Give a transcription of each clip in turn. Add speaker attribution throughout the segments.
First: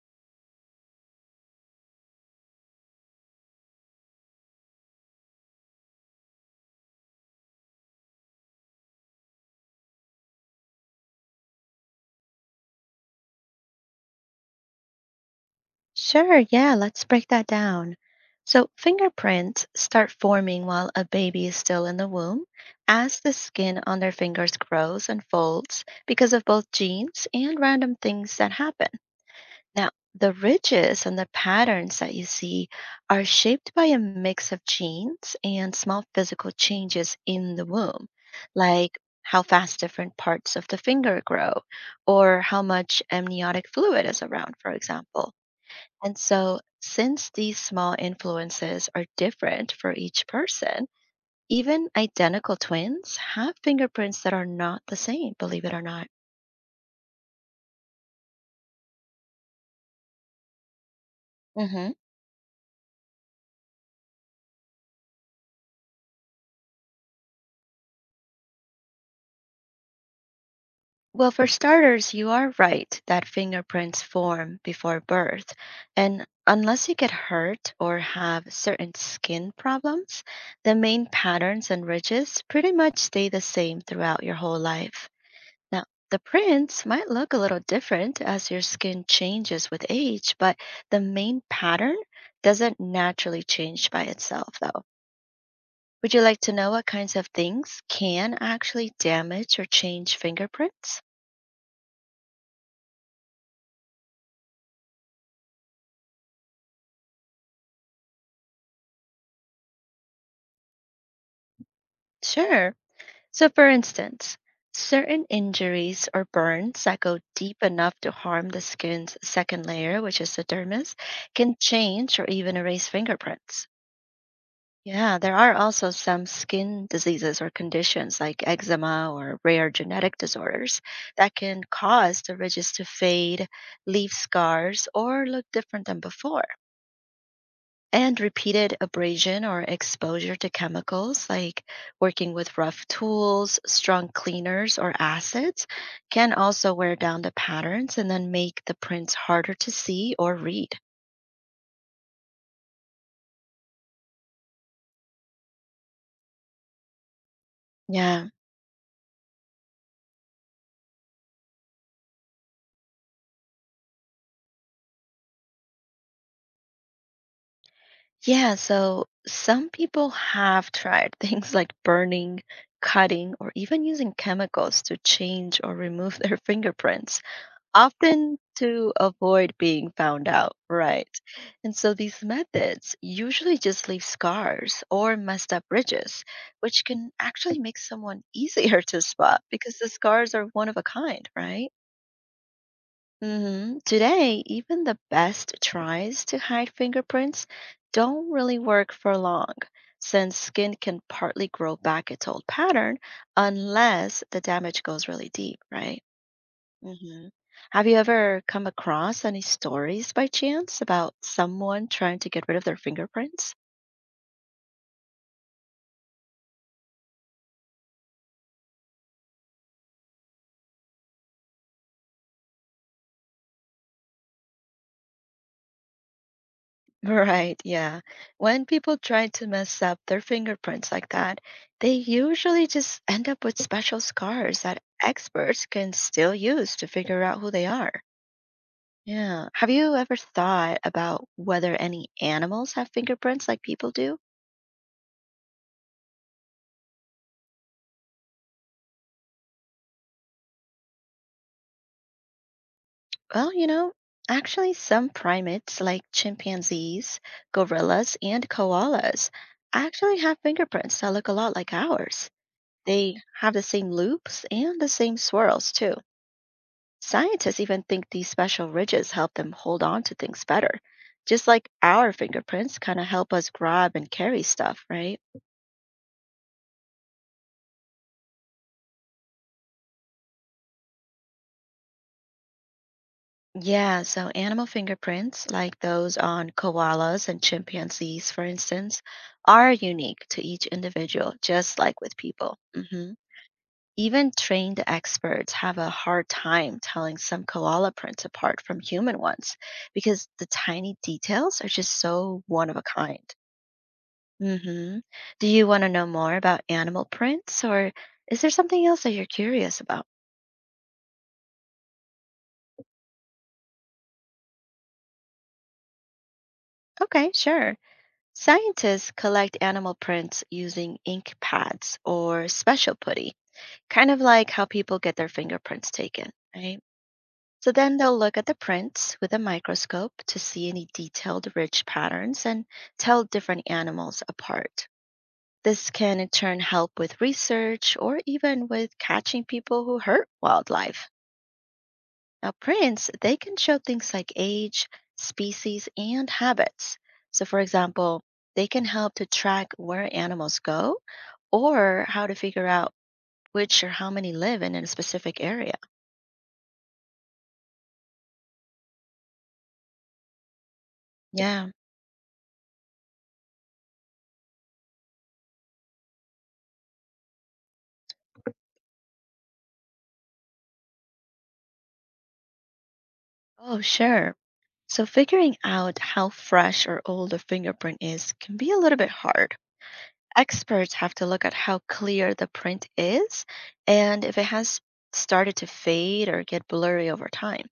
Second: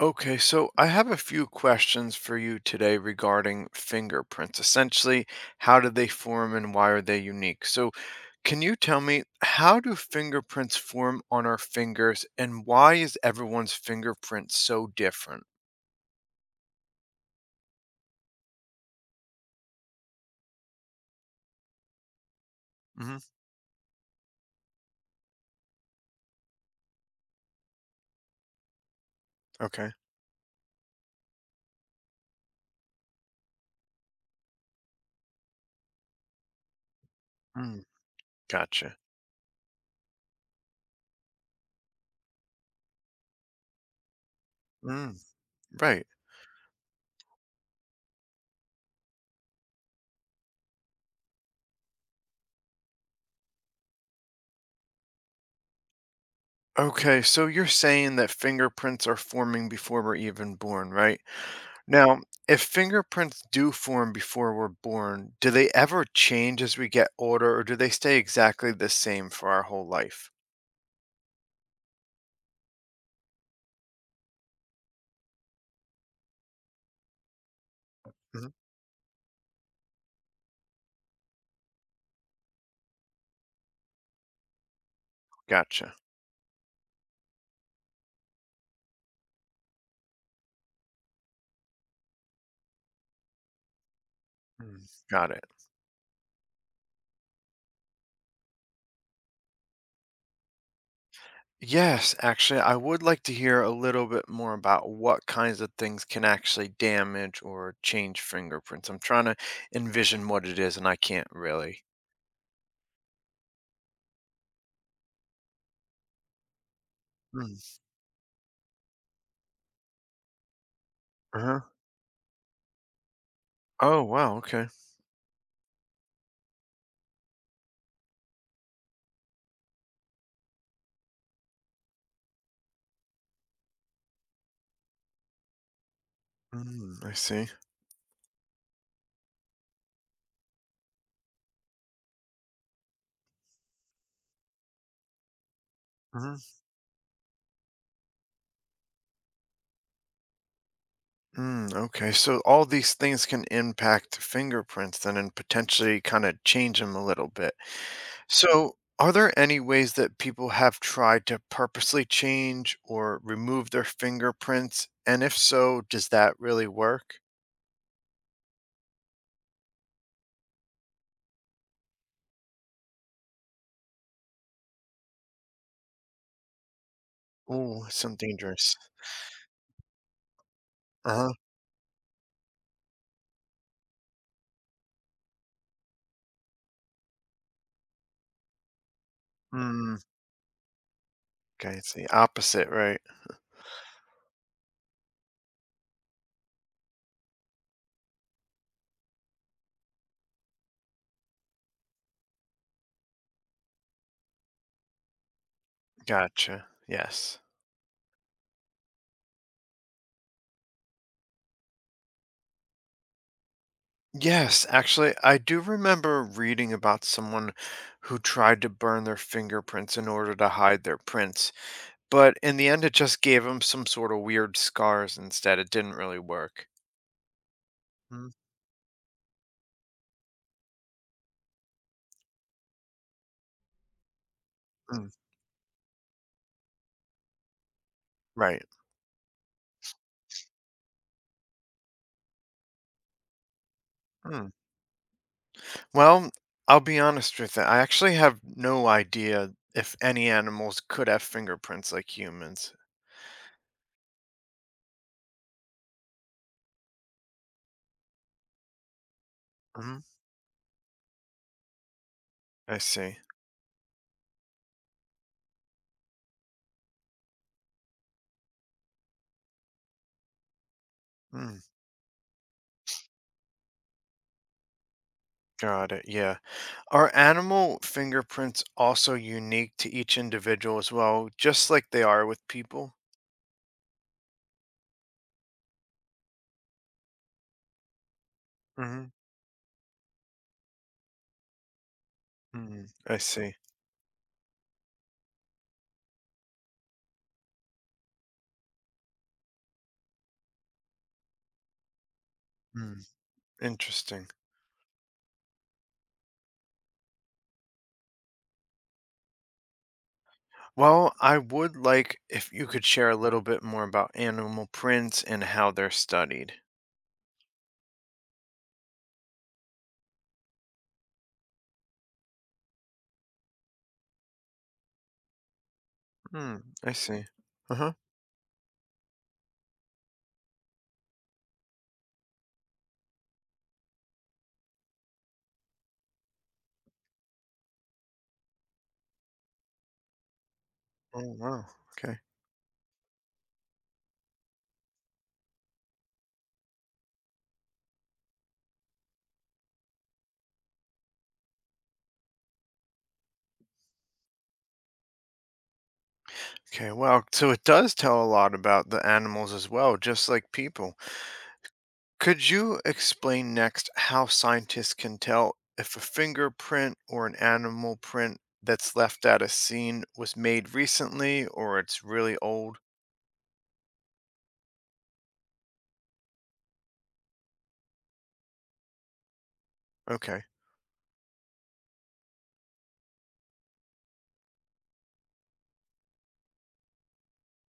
Speaker 1: Okay, so I have a few questions for you today regarding fingerprints. Essentially, how do they form and why are they unique? So, can you tell me how do fingerprints form on our fingers and why is everyone's fingerprint so different?
Speaker 2: Sure, yeah, let's break that down. So, fingerprints start forming while a baby is still in the womb
Speaker 1: Hmm
Speaker 2: as the skin on their fingers grows and folds because of both genes and random things that happen. Now,
Speaker 1: Okay.
Speaker 2: the ridges and the patterns that you see are shaped by a mix of genes and small physical changes in the
Speaker 1: Mm,
Speaker 2: womb,
Speaker 1: gotcha.
Speaker 2: like how fast different parts of the finger grow or how much amniotic fluid is around, for
Speaker 1: Mm,
Speaker 2: example.
Speaker 1: right.
Speaker 2: And so, since these small influences are different for each person, even identical twins have fingerprints that are not the same, believe it or not.
Speaker 1: Okay, so you're saying that fingerprints are forming before we're even born, right?
Speaker 2: Hmm.
Speaker 1: Now, if fingerprints do form before we're born, do they ever change as we get older or do they stay exactly the same for our whole life?
Speaker 2: Well, for starters, you are right that fingerprints form before birth. And unless you get hurt or
Speaker 1: Mhm.
Speaker 2: have certain skin problems, the main patterns and ridges pretty much stay the same throughout your whole life. Now,
Speaker 1: Gotcha.
Speaker 2: the prints might look a little different as your skin changes with age, but the main pattern doesn't naturally change by itself,
Speaker 1: Mm,
Speaker 2: though.
Speaker 1: got it.
Speaker 2: Would you like to know what kinds of things can actually damage or change fingerprints?
Speaker 1: Yes, actually, I would like to hear a little bit more about what kinds of things can actually damage or change fingerprints. I'm trying to envision what it is and I can't really.
Speaker 2: Sure. So, for instance, certain injuries or burns that go deep
Speaker 1: Mm.
Speaker 2: enough to harm the skin's second layer, which is the dermis, can
Speaker 1: Uh-huh.
Speaker 2: change or even erase fingerprints.
Speaker 1: Oh, wow. Okay.
Speaker 2: Yeah, there are also some skin diseases or conditions like eczema or rare genetic disorders that can cause the ridges to fade, leave scars, or look different than before.
Speaker 1: Mm, I see.
Speaker 2: And repeated abrasion or exposure to chemicals like working with rough tools, strong cleaners, or acids can also wear down the patterns and then make the prints harder to see or read.
Speaker 1: Mm, okay, so all these things can impact fingerprints then and potentially kind of change them a little bit.
Speaker 2: Yeah,
Speaker 1: So, are there any ways that people have tried to purposely change or remove their fingerprints? And if so, does that really work?
Speaker 2: yeah, so some people have tried things like burning, cutting, or even using chemicals to change or remove their fingerprints,
Speaker 1: Oh, some
Speaker 2: often
Speaker 1: dangerous.
Speaker 2: to avoid being found out, right?
Speaker 1: Uh-huh.
Speaker 2: And so these methods usually just leave scars or messed up ridges, which can actually make someone easier to spot because the
Speaker 1: Mm,
Speaker 2: scars are one of a kind, right?
Speaker 1: okay, it's the opposite, right?
Speaker 2: Hmm. Today, even the best tries to hide fingerprints don't really work for long, since skin can partly grow back its old pattern unless the damage goes really deep, right?
Speaker 1: Gotcha.
Speaker 2: Hmm.
Speaker 1: Yes.
Speaker 2: Have you ever come across any stories by chance about someone trying to get rid of their fingerprints?
Speaker 1: Yes, actually, I do remember reading about someone who tried to burn their fingerprints in order to hide their prints. But in the end, it just gave him some sort of weird scars instead. It didn't really work.
Speaker 2: Right, yeah.
Speaker 1: Mm,
Speaker 2: When people try to mess up their fingerprints like that, they usually just end up with special scars that
Speaker 1: mm,
Speaker 2: experts can still use to figure out who they are.
Speaker 1: right.
Speaker 2: Yeah. Have you ever thought about whether any animals have fingerprints like people do?
Speaker 1: Mm. Well, I'll be honest with you. I actually have no idea if any animals could have fingerprints like humans.
Speaker 2: Well, you know, actually, some primates like chimpanzees, gorillas, and koalas
Speaker 1: Mhm.
Speaker 2: actually have fingerprints that look a lot like ours.
Speaker 1: I
Speaker 2: They
Speaker 1: see.
Speaker 2: have the same loops and the same swirls, too. Scientists even think these special ridges help them hold on to things better, just
Speaker 1: Mm,
Speaker 2: like our fingerprints kind of help us grab and carry stuff, right?
Speaker 1: got it. Yeah. Are animal fingerprints also unique to each individual as well, just like they are with people?
Speaker 2: Yeah, so animal fingerprints, like those on koalas and chimpanzees, for instance,
Speaker 1: Hmm
Speaker 2: are unique to each individual, just like with people. Hmm.
Speaker 1: I see.
Speaker 2: Even trained experts have a hard time telling some koala prints apart from human ones because the tiny details are just so one of a
Speaker 1: Mm,
Speaker 2: kind.
Speaker 1: interesting.
Speaker 2: Mm-hmm. Do you want to know more about animal prints, or is there something else that you're curious about?
Speaker 1: Well, I would like if you could share a little bit more about animal prints and how they're studied.
Speaker 2: Okay, sure. Scientists collect animal prints using ink pads or special putty, kind of like how people get their fingerprints taken,
Speaker 1: Hmm,
Speaker 2: right?
Speaker 1: I see.
Speaker 2: So
Speaker 1: Uh-huh.
Speaker 2: then they'll look at the prints with a microscope to see any detailed, rich patterns and tell different animals apart. This can in turn help with research or even with catching people who hurt wildlife.
Speaker 1: Oh, wow. Okay.
Speaker 2: Now, prints, they can show things like age, species, and habits. So, for example, they can help to track where animals go or how to figure out which or how many live in a specific area.
Speaker 1: Okay, wow. So it does tell a lot about the animals as well, just like people.
Speaker 2: Yeah.
Speaker 1: Could you explain next how scientists can tell if a fingerprint or an animal print that's left at a scene was made recently or it's really old?
Speaker 2: Oh, sure. So, figuring out how fresh or old a fingerprint is can be a little bit hard.
Speaker 1: Okay.
Speaker 2: Experts have to look at how clear the print is and if it has started to fade or get blurry over time.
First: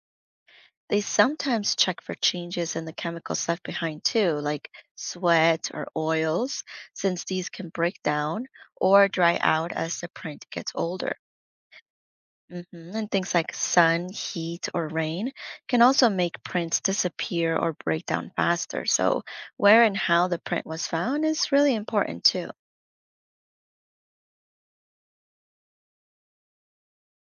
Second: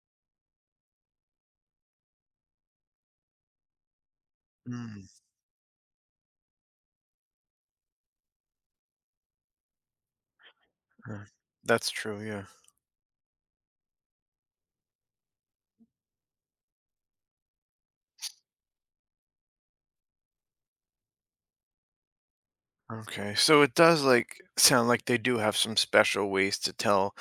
Speaker 2: They sometimes check for changes in the chemicals left behind too, like
Speaker 1: Mm,
Speaker 2: sweat or oils, since these can break down or dry out as the print gets older.
Speaker 1: uh, That's true, yeah.
Speaker 2: Hmm. And things like sun, heat, or rain can also make prints disappear or break down faster. So, where and how the print was found is really important too.
Speaker 1: Okay, so it does like sound like they do have some special ways to tell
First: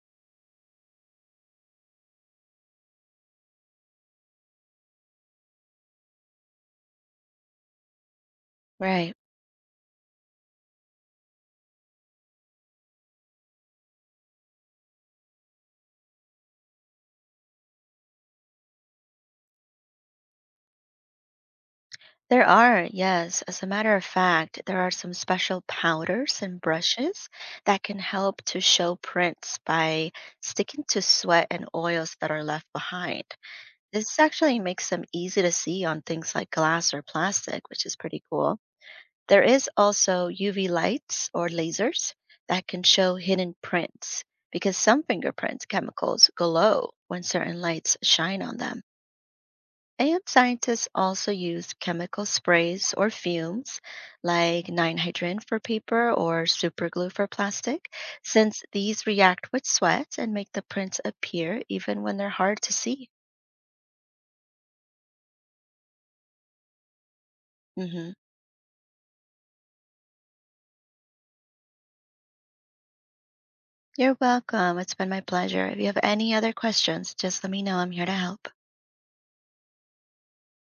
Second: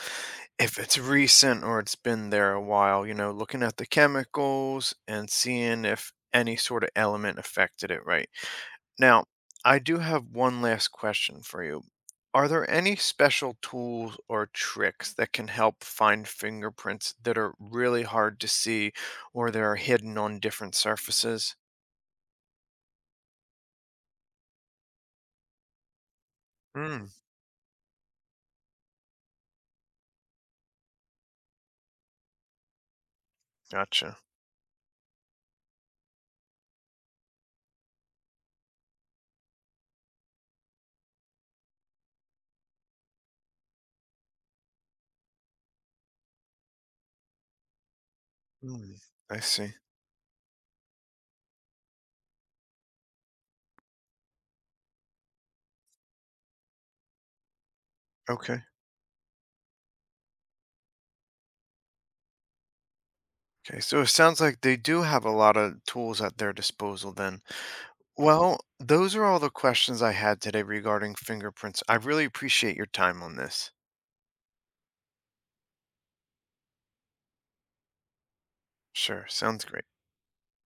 Speaker 1: if it's recent or it's been there a while, you know, looking at the chemicals and seeing if any sort of element affected it, right?
Speaker 2: Right.
Speaker 1: Now, I do have one last question for you. Are there any special tools or tricks that can help find fingerprints that are really hard to see or that are hidden on different surfaces?
Speaker 2: There are, yes. As a matter of fact, there are some special powders and
Speaker 1: Mm,
Speaker 2: brushes that can help to show prints by sticking to sweat and oils that are left behind.
Speaker 1: gotcha.
Speaker 2: This actually makes them easy to see on things like glass or plastic, which is pretty cool. There is also UV lights or lasers that can show hidden prints because some fingerprints chemicals glow when certain lights shine on them.
Speaker 1: Mm, I see.
Speaker 2: And scientists also use chemical sprays or fumes like 9-hydrin for paper or superglue for plastic,
Speaker 1: Okay.
Speaker 2: since these react with sweat and make the prints appear even when they're hard to see.
Speaker 1: Okay, so it sounds like they do have a lot of tools at their disposal then.
Speaker 2: Hmm.
Speaker 1: Well, those are all the questions I had today regarding fingerprints. I really appreciate your time on this.
Speaker 2: You're welcome. It's been my pleasure. If you have any other questions, just let me know. I'm here to help.
Speaker 1: Sure, sounds great.